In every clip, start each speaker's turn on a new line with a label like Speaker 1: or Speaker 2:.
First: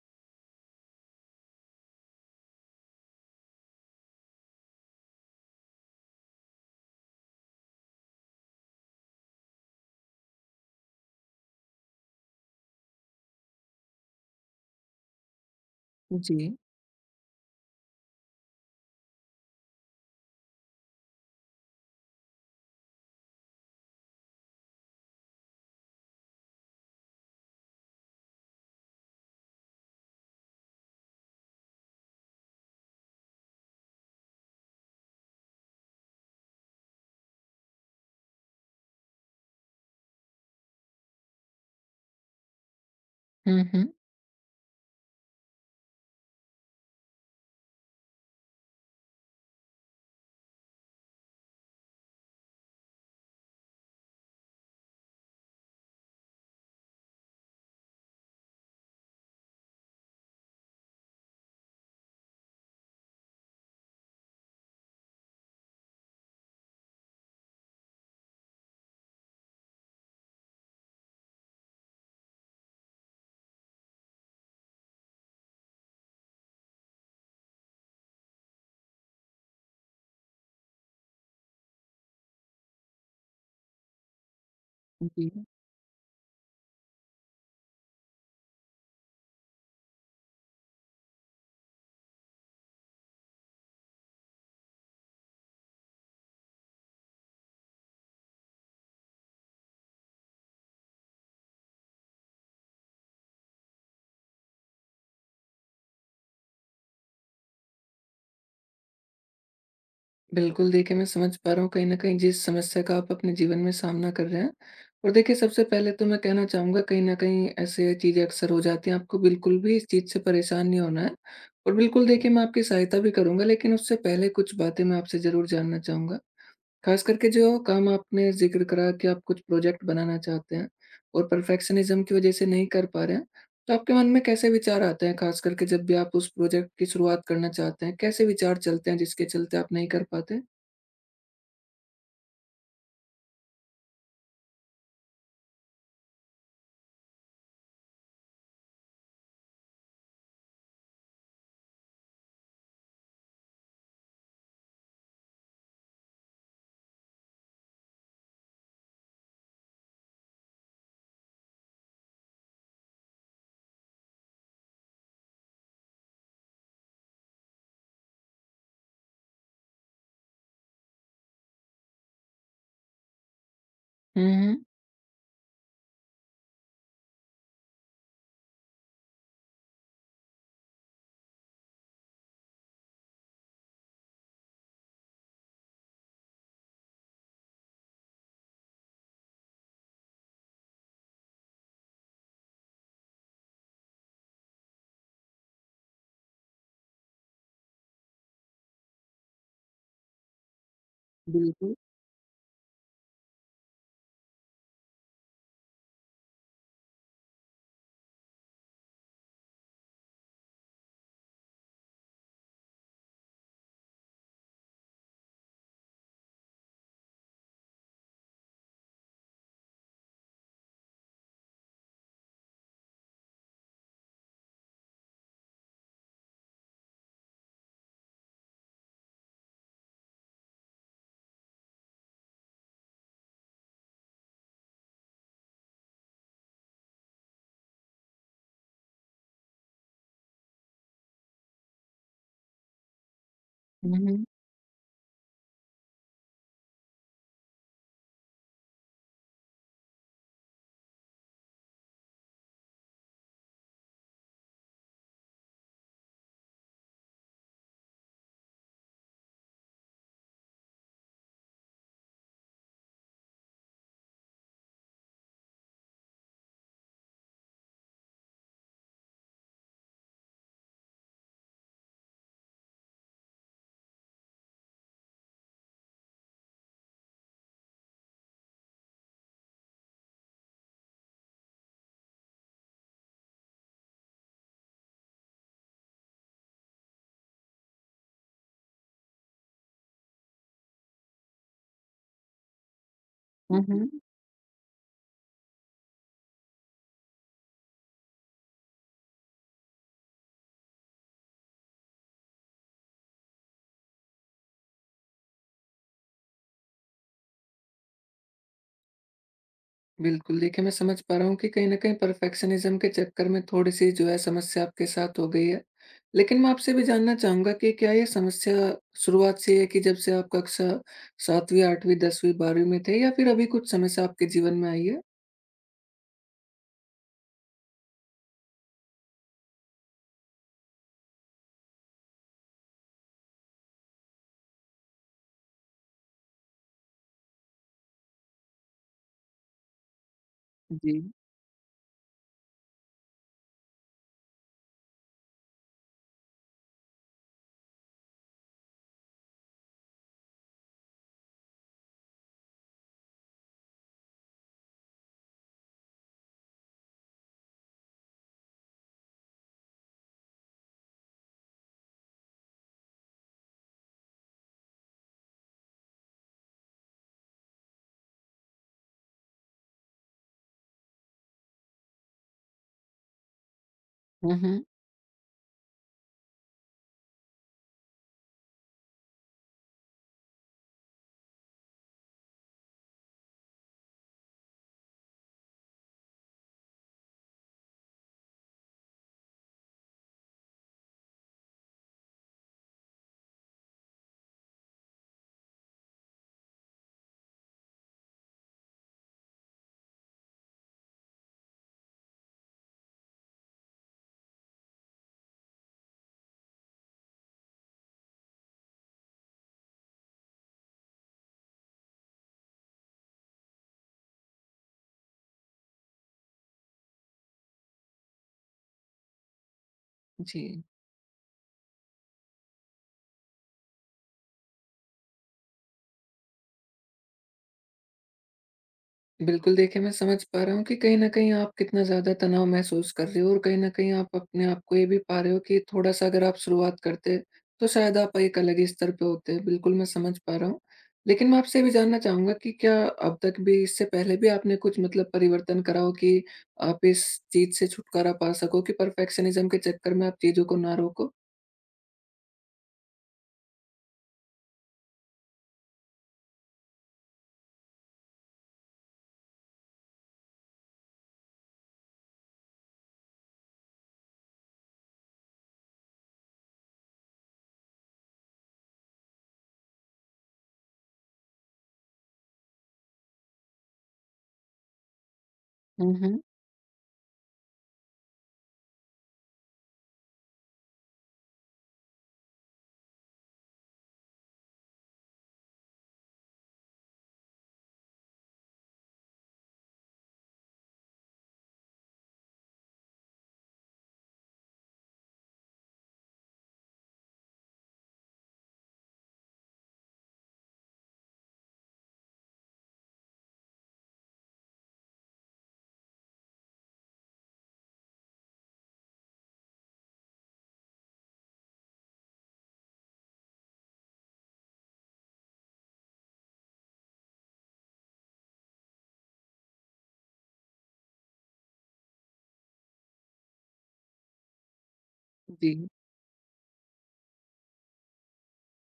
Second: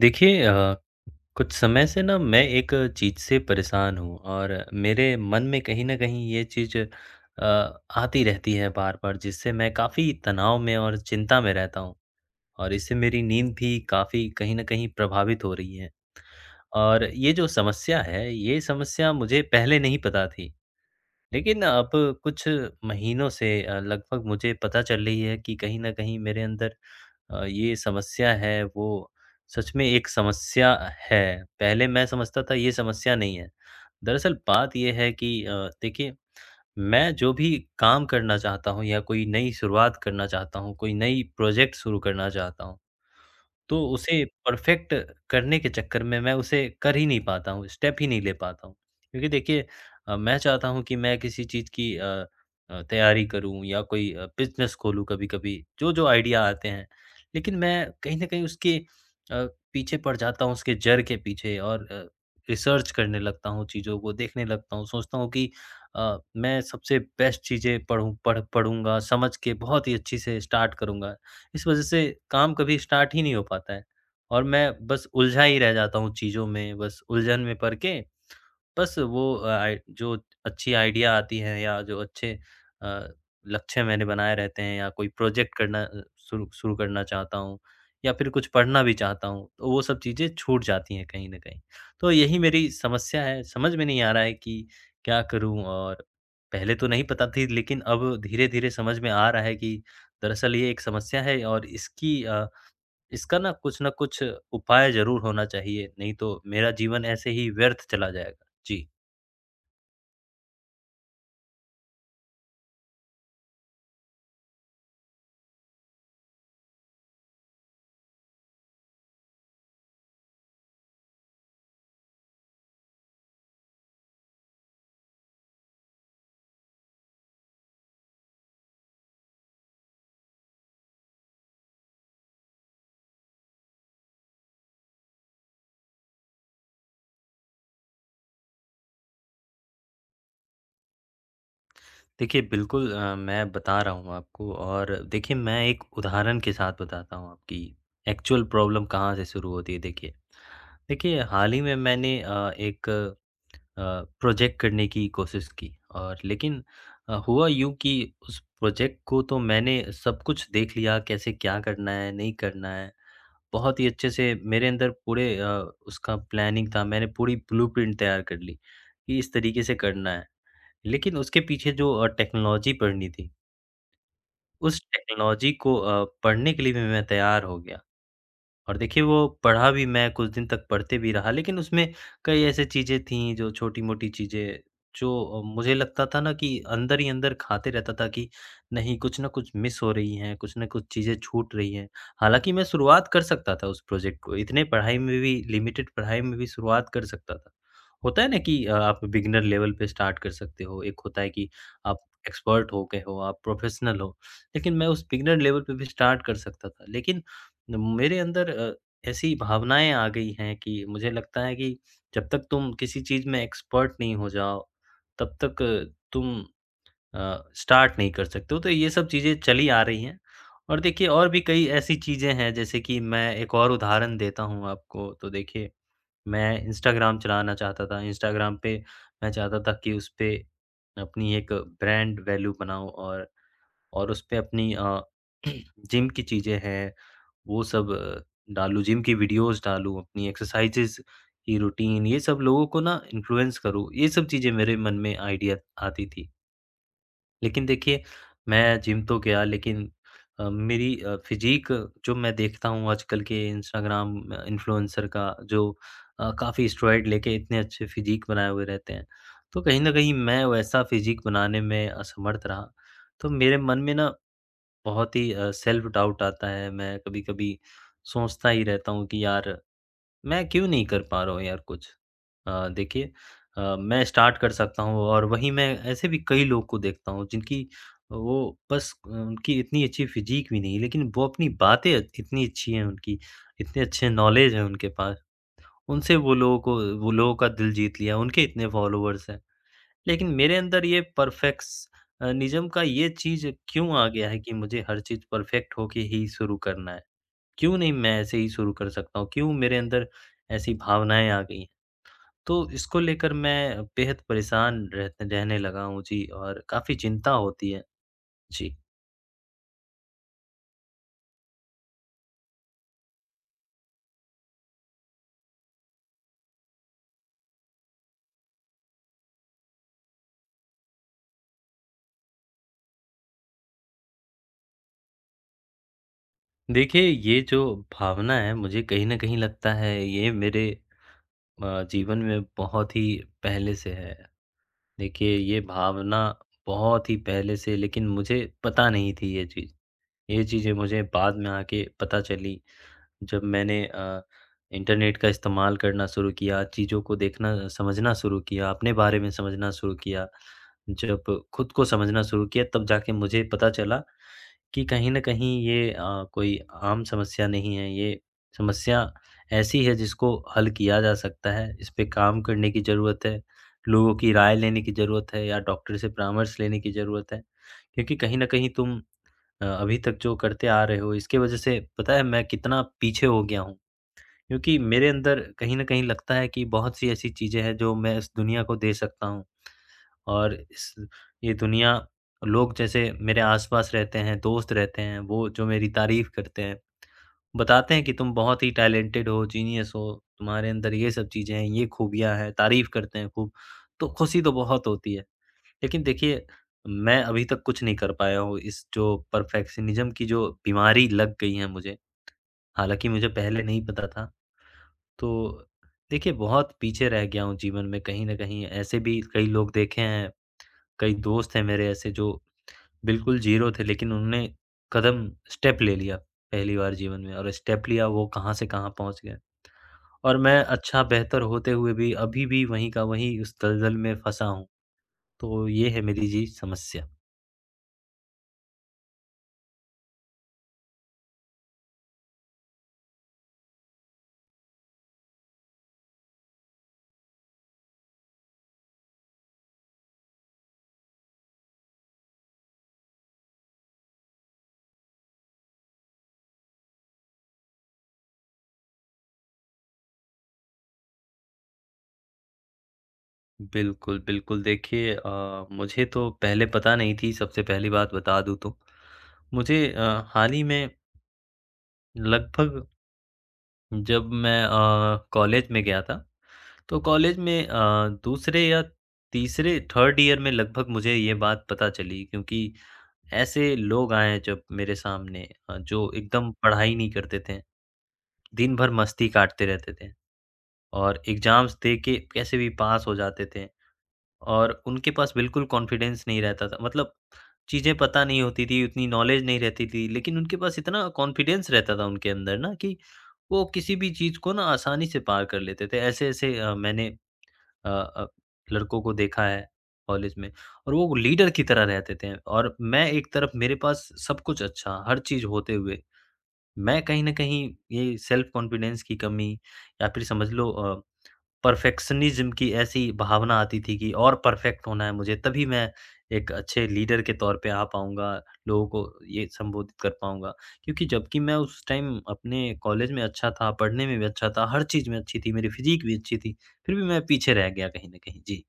Speaker 1: देखिए कुछ समय से ना मैं एक चीज़ से परेशान हूँ और मेरे मन में कहीं न कहीं ये चीज़ आती रहती है बार-बार जिससे मैं काफ़ी तनाव में और चिंता में रहता हूँ। और इससे मेरी नींद भी काफ़ी कहीं न कहीं प्रभावित हो रही है।
Speaker 2: जी।
Speaker 1: और ये जो समस्या है, ये समस्या मुझे पहले नहीं पता थी। लेकिन अब कुछ महीनों से लगभग मुझे पता चल रही है कि कहीं न कहीं मेरे अंदर ये समस्या है वो सच में एक समस्या है। पहले मैं समझता था ये समस्या नहीं है। दरअसल बात ये है कि देखिए मैं जो भी काम करना चाहता हूँ या कोई नई शुरुआत करना चाहता हूँ, कोई नई प्रोजेक्ट शुरू करना चाहता हूँ
Speaker 2: हुँ,
Speaker 1: तो
Speaker 2: हुँ।
Speaker 1: उसे परफ़ेक्ट करने के चक्कर में मैं उसे कर ही नहीं पाता हूँ, स्टेप ही नहीं ले पाता हूँ। क्योंकि देखिए मैं चाहता हूँ कि मैं किसी चीज़ की तैयारी करूँ या कोई बिज़नेस खोलूँ कभी-कभी, जो-जो आइडिया आते हैं। लेकिन मैं कहीं न कहीं उसके पीछे पड़ जाता हूँ, उसके जड़ के पीछे और रिसर्च करने लगता हूँ, चीज़ों को देखने लगता हूँ। सोचता हूँ कि मैं सबसे बेस्ट चीज़ें पढ़ूँ पढ़ूँगा, समझ के बहुत ही अच्छी से स्टार्ट करूँगा। इस वज़ह से काम कभी स्टार्ट ही नहीं हो पाता है और मैं बस उलझा ही रह जाता हूँ चीज़ों में, बस उलझन में पड़ के बस वो आई जो अच्छी आइडिया आती है या जो अच्छे लक्ष्य मैंने बनाए रहते हैं या कोई
Speaker 2: जी।
Speaker 1: प्रोजेक्ट करना शुरू शुरू करना चाहता हूँ या फिर कुछ पढ़ना भी चाहता हूँ, तो वो सब चीज़ें छूट जाती हैं कहीं न कहीं। तो यही मेरी समस्या है, समझ में नहीं आ रहा है कि क्या करूँ? और पहले तो नहीं पता थी लेकिन अब धीरे-धीरे समझ में आ रहा है कि दरअसल ये एक समस्या है और इसकी इसका ना कुछ न कुछ उपाय ज़रूर होना चाहिए, नहीं तो मेरा जीवन ऐसे ही व्यर्थ चला जाएगा। जी।
Speaker 2: बिल्कुल, देखिए मैं समझ पा रहा हूँ कहीं न कहीं जिस समस्या का आप अपने जीवन में सामना कर रहे हैं। और देखिए सबसे पहले तो मैं कहना चाहूँगा कहीं न कहीं ऐसे चीज़ें अक्सर हो जाती हैं, आपको बिल्कुल भी इस चीज़ से परेशान नहीं होना है। और बिल्कुल देखिए मैं आपकी सहायता भी करूँगा लेकिन उससे पहले कुछ बातें मैं आपसे ज़रूर जानना चाहूँगा। खास करके जो काम आपने ज़िक्र करा कि आप कुछ प्रोजेक्ट बनाना चाहते हैं और परफेक्शनिज्म की वजह से नहीं कर पा रहे हैं, तो आपके मन में कैसे विचार आते हैं? खास करके जब भी आप उस प्रोजेक्ट की शुरुआत करना चाहते हैं, कैसे विचार चलते हैं जिसके चलते आप नहीं कर पाते?
Speaker 1: देखिए, बिल्कुल मैं बता रहा हूँ आपको और देखिए मैं एक उदाहरण के साथ बताता हूँ आपकी एक्चुअल प्रॉब्लम कहाँ से शुरू होती है देखिए। देखिए, हाल ही में मैंने एक प्रोजेक्ट करने की कोशिश की और लेकिन हुआ यूँ कि उस प्रोजेक्ट को तो मैंने सब कुछ देख लिया कैसे क्या करना है, नहीं करना है। बहुत ही अच्छे से मेरे अंदर पूरे उसका प्लानिंग था मैंने पूरी ब्लूप्रिंट तैयार कर ली, कि इस तरीके से करना है। लेकिन उसके पीछे जो टेक्नोलॉजी पढ़नी थी,
Speaker 2: हुँ, हुँ।
Speaker 1: उस टेक्नोलॉजी को पढ़ने के लिए भी मैं तैयार हो गया। और देखिए वो पढ़ा भी मैं कुछ दिन तक पढ़ते भी रहा लेकिन उसमें कई ऐसी चीज़ें थीं जो छोटी-मोटी चीज़ें जो मुझे लगता था ना कि अंदर ही अंदर खाते रहता था कि नहीं कुछ ना कुछ मिस हो रही हैं, कुछ ना कुछ चीज़ें छूट रही हैं। हालाँकि मैं शुरुआत कर सकता था उस प्रोजेक्ट को, इतने पढ़ाई में भी लिमिटेड पढ़ाई में भी शुरुआत कर सकता था। होता है ना कि आप बिगिनर लेवल पे स्टार्ट कर सकते हो, एक होता है कि
Speaker 2: बिल्कुल।
Speaker 1: आप एक्सपर्ट हो गए हो, आप प्रोफ़ेशनल हो। लेकिन मैं उस बिगिनर लेवल पे भी स्टार्ट कर सकता था। लेकिन मेरे अंदर ऐसी भावनाएँ आ गई हैं कि मुझे लगता है कि जब तक तुम किसी चीज़ में एक्सपर्ट नहीं हो जाओ, तब तक तुम अ, तुम स्टार्ट नहीं कर सकते हो। तो ये सब चीज़ें चली आ रही हैं और देखिए और भी कई ऐसी चीज़ें हैं जैसे कि मैं एक और उदाहरण देता हूँ आपको। तो देखिए मैं इंस्टाग्राम चलाना चाहता था, इंस्टाग्राम पे मैं चाहता था कि उसपे अपनी एक ब्रांड वैल्यू बनाऊँ और उसपे अपनी जिम की चीज़ें हैं वो सब डालूँ, जिम की वीडियोज़ डालूँ, अपनी एक्सरसाइज़ेज़ की रूटीन, ये सब लोगों को ना इन्फ्लुएंस करूँ,
Speaker 2: हुँ,
Speaker 1: ये
Speaker 2: हुँ।
Speaker 1: सब चीज़ें मेरे मन में आइडिया आती थी। लेकिन देखिए, मैं जिम तो गया लेकिन मेरी फ़िज़ीक जो मैं देखता हूँ आजकल के इंस्टाग्राम इन्फ्लुएंसर का जो काफ़ी स्टेरॉइड लेके इतने अच्छे फ़िज़ीक बनाए हुए रहते हैं, तो कहीं न कहीं मैं वैसा फ़िज़ीक बनाने में असमर्थ रहा। तो मेरे मन में ना बहुत ही सेल्फ डाउट आता है। मैं कभी-कभी सोचता ही रहता हूँ कि यार मैं क्यों नहीं कर पा रहा हूँ यार कुछ। देखिए मैं स्टार्ट कर सकता हूँ और वहीं मैं ऐसे भी कई लोग को देखता हूँ जिनकी वो बस उनकी इतनी अच्छी फिज़ीक भी नहीं लेकिन वो अपनी बातें इतनी अच्छी हैं उनकी, इतने अच्छे नॉलेज है उनके पास। उनसे वो लोगों को वो लोगों का दिल जीत लिया, उनके इतने फॉलोवर्स हैं। लेकिन मेरे अंदर ये परफेक्स अ, निज़्म का ये चीज़
Speaker 2: हुँ,
Speaker 1: क्यों
Speaker 2: हुँ।
Speaker 1: आ गया है कि मुझे हर चीज़ परफेक्ट होके ही शुरू करना है? क्यों नहीं मैं ऐसे ही शुरू कर सकता हूँ? क्यों मेरे अंदर ऐसी भावनाएँ आ गई हैं? तो इसको लेकर मैं बेहद परेशान रहत रहने लगा हूँ जी और काफ़ी चिंता होती है। जी।
Speaker 2: बिल्कुल, देखिए मैं समझ पा रहा हूँ कि कहीं न कहीं परफेक्शनिज़्म के चक्कर में थोड़ी-सी जो है समस्या आपके साथ हो गई है। लेकिन मैं आपसे भी जानना चाहूँगा कि क्या ये समस्या शुरुआत से है कि जब से आप कक्षा 7वीं, 8वीं, 10वीं, 12वीं में थे या फिर अभी कुछ समस्या आपके जीवन में आई है?
Speaker 1: देखिए, ये जो भावना है मुझे कहीं न कहीं लगता है ये मेरे जीवन में बहुत ही पहले से है। देखिए, ये भावना बहुत ही पहले से लेकिन मुझे पता नहीं थी ये चीज़। ये चीज़ें
Speaker 2: जी।
Speaker 1: मुझे बाद में आके पता चली जब मैंने इंटरनेट का इस्तेमाल करना शुरू किया, चीज़ों को देखना समझना शुरू किया, अपने बारे में समझना शुरू किया। जब खुद को समझना शुरू किया तब जाके मुझे पता चला कि कहीं न कहीं ये कोई आम समस्या नहीं है, ये समस्या ऐसी है जिसको हल किया जा सकता है। इस पे काम करने की ज़रूरत है, लोगों की राय लेने की ज़रूरत है या डॉक्टर से परामर्श लेने की ज़रूरत है। क्योंकि कहीं न कहीं अभी तक जो करते आ रहे हो इसके वजह से पता है मैं कितना पीछे हो गया हूँ।
Speaker 2: हुँ, हुँ।
Speaker 1: क्योंकि मेरे अंदर कहीं न कहीं लगता है कि बहुत सी ऐसी चीज़ें हैं जो मैं इस दुनिया को दे सकता हूँ। और इस ये दुनिया लोग जैसे मेरे आस-पास रहते हैं, दोस्त रहते हैं, वो जो मेरी तारीफ़ करते हैं, बताते हैं कि तुम बहुत ही टैलेंटेड हो, जीनियस हो, तुम्हारे अंदर ये सब चीज़ें हैं, ये खूबियाँ हैं, तारीफ़ करते हैं खूब, तो खुशी तो बहुत होती है। लेकिन देखिए, मैं अभी तक कुछ नहीं कर पाया हूँ इस जो परफेक्शनिज़्म की जो बीमारी लग गई है मुझे, हालाँकि मुझे पहले नहीं पता था। तो देखिए, बहुत पीछे रह गया हूँ जीवन में कहीं न कहीं। ऐसे भी कई लोग देखे हैं, कई दोस्त हैं मेरे ऐसे जो बिल्कुल ज़ीरो थे लेकिन उन्होंने कदम स्टेप ले लिया पहली बार जीवन में और स्टेप लिया वो कहाँ से कहाँ पहुँच गए। और मैं
Speaker 2: जी।
Speaker 1: अच्छा बेहतर होते हुए भी अभी भी वहीं का वहीं उस दलदल में फँसा हूँ। तो ये है मेरी जी समस्या।
Speaker 2: बिल्कुल, देखिए मैं समझ पा रहा हूँ कि कहीं न कहीं आप कितना ज़्यादा तनाव महसूस कर रहे हो और कहीं न कहीं आप अपने आप को ये भी पा रहे हो कि थोड़ा-सा अगर आप शुरुआत करते, तो शायद आप एक अलग ही स्तर पे होते। बिल्कुल, मैं समझ पा रहा हूँ। लेकिन मैं आपसे ये भी जानना चाहूँगा कि क्या अब तक भी इससे पहले भी आपने कुछ मतलब परिवर्तन करा हो कि आप इस चीज़ से छुटकारा पा सको कि परफेक्शनिज़्म के चक्कर में आप चीज़ों को ना रोको?
Speaker 1: बिल्कुल, बिल्कुल। देखिए मुझे तो पहले पता नहीं थी, सबसे पहली बात बता दूँ तो। मुझे हाल ही में लगभग जब मैं कॉलेज में गया था, तो कॉलेज में दूसरे या तीसरे, थर्ड ईयर में लगभग मुझे ये बात पता चली क्योंकि ऐसे लोग आए जब मेरे सामने
Speaker 2: हुँ,
Speaker 1: जो
Speaker 2: हुँ।
Speaker 1: एकदम पढ़ाई नहीं करते थे, दिन भर मस्ती काटते रहते थे और एग्ज़ाम्स दे के कैसे भी पास हो जाते थे। और उनके पास बिल्कुल कॉन्फिडेंस नहीं रहता था। मतलब चीज़ें पता नहीं होती थी, उतनी नॉलेज नहीं रहती थी, लेकिन उनके पास इतना कॉन्फिडेंस रहता था उनके अंदर ना कि वो किसी भी चीज़ को ना आसानी से पार कर लेते थे। ऐसे-ऐसे मैंने अ अ, लड़कों को देखा है कॉलेज में और वो लीडर की तरह रहते थे और मैं एक तरफ मेरे पास सब कुछ अच्छा, हर चीज़ होते हुए, मैं कहीं न कहीं ये सेल्फ कॉन्फिडेंस की कमी या फिर समझ लो परफेक्शनिज़्म की ऐसी भावना आती थी कि और परफेक्ट होना है मुझे, तभी मैं एक अच्छे लीडर के तौर पे आ पाऊँगा, लोगों को ये संबोधित कर पाऊँगा। क्योंकि जबकि मैं उस टाइम अपने कॉलेज में अच्छा था, पढ़ने में भी अच्छा था, हर चीज़ में अच्छी थी,
Speaker 2: जी।
Speaker 1: मेरी फ़िज़ीक भी अच्छी थी, फिर भी मैं पीछे रह गया कहीं न कहीं। जी।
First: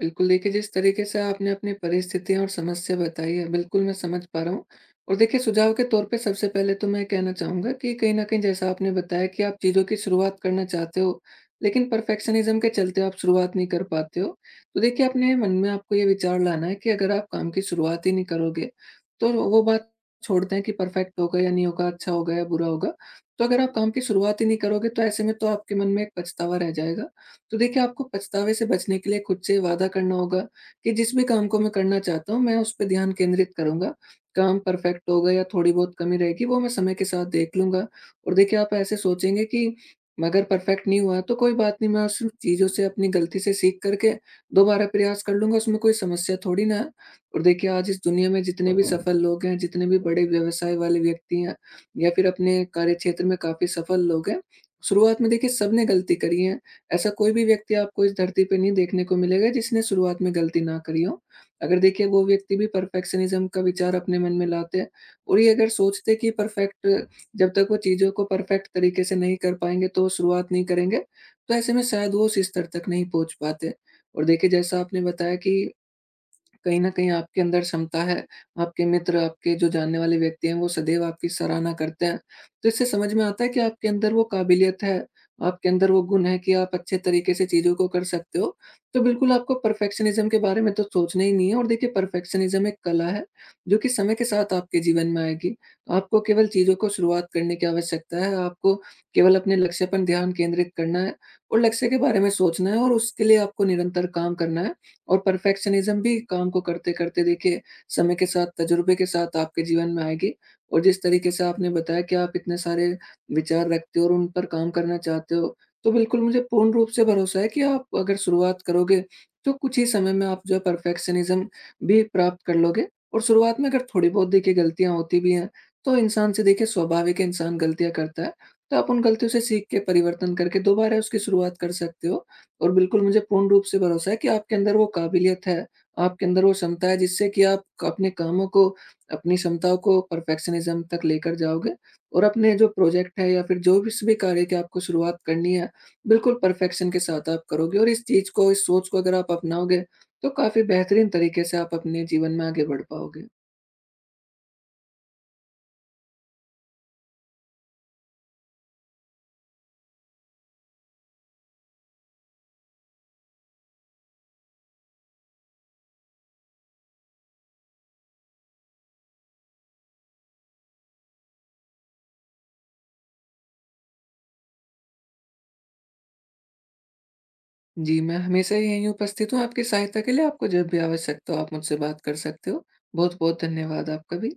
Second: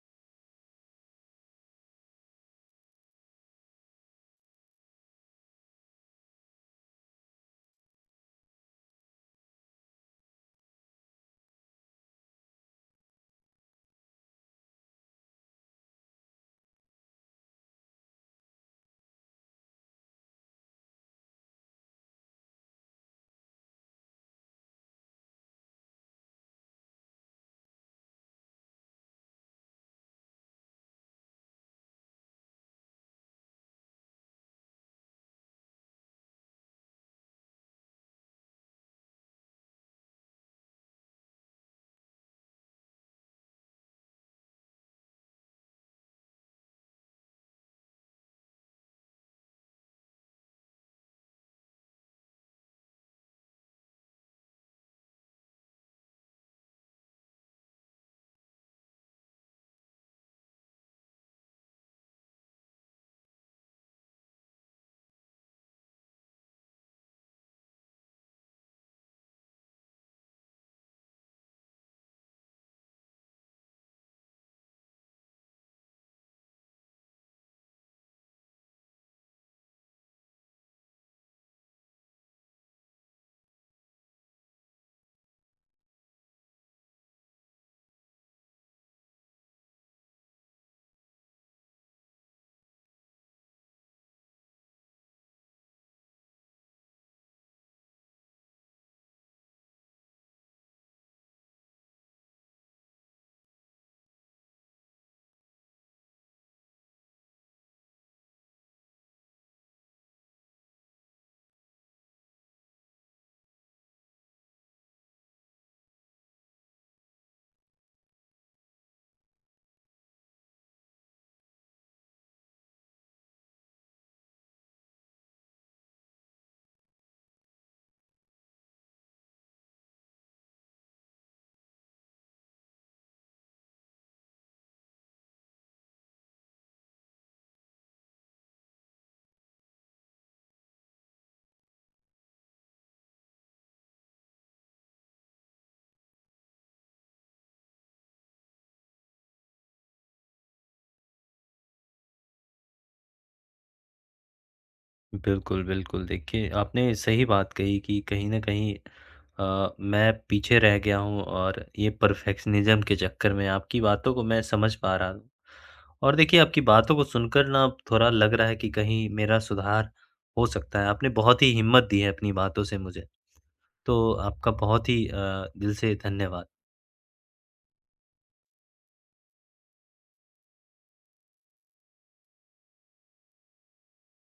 Speaker 2: बिल्कुल, देखिए जिस तरीके से आपने अपनी परिस्थितियाँ और समस्या बताई है, बिल्कुल मैं समझ पा रहा हूँ। और देखिए सुझाव के तौर पे सबसे पहले तो मैं कहना चाहूँगा कि कहीं न कहीं जैसा आपने बताया कि आप चीज़ों की शुरुआत करना चाहते हो, लेकिन परफेक्शनिज़्म के चलते आप शुरुआत नहीं कर पाते हो। तो देखिए अपने मन में आपको ये विचार लाना है कि अगर आप काम की शुरुआत ही नहीं करोगे, तो वो बात छोड़ते हैं कि परफेक्ट होगा या नहीं होगा, अच्छा होगा या बुरा होगा। तो अगर आप काम की शुरुआत ही नहीं करोगे, तो ऐसे में तो आपके मन में एक पछतावा रह जाएगा। तो देखिए, आपको पछतावे से बचने के लिए खुद से वादा करना होगा कि जिस भी काम को मैं करना चाहता हूँ, मैं उस पे ध्यान केंद्रित करूँगा। काम परफेक्ट होगा या थोड़ी बहुत कमी रहेगी, वो मैं समय के साथ देख लूँगा। और देखिए, आप ऐसे सोचेंगे कि अगर परफेक्ट नहीं हुआ, तो कोई बात नहीं, मैं उस चीज़ों से, अपनी गलती से सीख कर के दोबारा प्रयास कर लूँगा, उसमें कोई समस्या थोड़ी ना है। और देखिए, आज इस दुनिया में जितने भी सफल लोग हैं, जितने भी बड़े व्यवसाय वाले व्यक्ति हैं या फिर अपने कार्यक्षेत्र में काफ़ी सफल लोग हैं, शुरुआत में देखिए सबने गलती करी है। ऐसा कोई भी व्यक्ति आपको इस धरती पे नहीं देखने को मिलेगा जिसने शुरुआत में गलती ना करी हो। अगर देखिए वो व्यक्ति भी परफेक्शनिज़्म का विचार अपने मन में लाते हैं और ये अगर सोचते कि परफेक्ट जब तक वो चीज़ों को परफेक्ट तरीके से नहीं कर पाएँगे तो वो शुरुआत नहीं करेंगे, तो ऐसे में शायद वो उस स्तर तक नहीं पहुँच पाते। और देखिए जैसा आपने बताया कि कहीं न कहीं आपके अंदर क्षमता है, आपके मित्र, आपके जो जानने वाले व्यक्ति हैं, वो सदैव आपकी सराहना करते हैं। तो इससे समझ में आता है कि आपके अंदर वो काबिलियत है, आपके अंदर वो गुण है कि आप अच्छे तरीके से चीज़ों को कर सकते हो। तो बिल्कुल आपको परफेक्शनिज़्म के बारे में तो सोचना ही नहीं है और देखिए परफेक्शनिज़्म एक कला है, जो कि समय के साथ आपके जीवन में आएगी। आपको केवल चीज़ों को शुरुआत करने की आवश्यकता है, आपको केवल अपने लक्ष्य पर ध्यान केंद्रित करना है और लक्ष्य के बारे में सोचना है और उसके लिए आपको निरंतर काम करना है। और परफेक्शनिज़्म भी काम को करते-करते देखिए समय के साथ, तजुर्बे के साथ आपके जीवन में आएगी और जिस तरीके से आपने बताया कि आप इतने सारे विचार रखते हो और उन पर काम करना चाहते हो, तो बिल्कुल मुझे पूर्ण रूप से भरोसा है कि आप अगर शुरुआत करोगे, तो कुछ ही समय में आप जो है परफेक्शनिज़्म भी प्राप्त कर लोगे और शुरुआत में अगर थोड़ी-बहुत देखिए गलतियाँ होती भी हैं, तो इंसान से देखिए स्वाभाविक है इंसान गलतियाँ करता है, तो आप उन गलतियों से सीख के परिवर्तन करके दोबारा उसकी शुरुआत कर सकते हो। और बिल्कुल मुझे पूर्ण रूप से भरोसा है कि आपके अंदर वो काबिलियत है, आपके अंदर वो क्षमता है जिससे कि आप क अपने कामों को, अपनी क्षमताओं को परफेक्शनिज़्म तक लेकर जाओगे और अपने जो प्रोजेक्ट है या फिर जो किसी भी कार्य की आपको शुरुआत करनी है, बिल्कुल परफेक्शन के साथ आप करोगे और इस चीज़ को, इस सोच को अगर आप अपनाओगे, तो काफ़ी बेहतरीन तरीके से आप अपने जीवन में आगे बढ़ पाओगे।
Speaker 1: बिल्कुल, बिल्कुल। देखिए, आपने सही बात कही कि कहीं न कहीं मैं पीछे रह गया हूँ और ये परफेक्शनिज़्म के चक्कर में आपकी बातों को मैं समझ पा रहा हूँ। और देखिए, आपकी बातों को सुनकर ना अब थोड़ा लग रहा है कि कहीं मेरा सुधार हो सकता है। आपने बहुत ही हिम्मत दी है अपनी बातों से मुझे, तो आपका बहुत ही दिल से धन्यवाद।
Speaker 2: जी, मैं हमेशा यहीं उपस्थित हूँ आपकी सहायता के लिए, आपको जब भी आवश्यकता हो आप मुझसे बात कर सकते हो। बहुत-बहुत धन्यवाद आपका भी।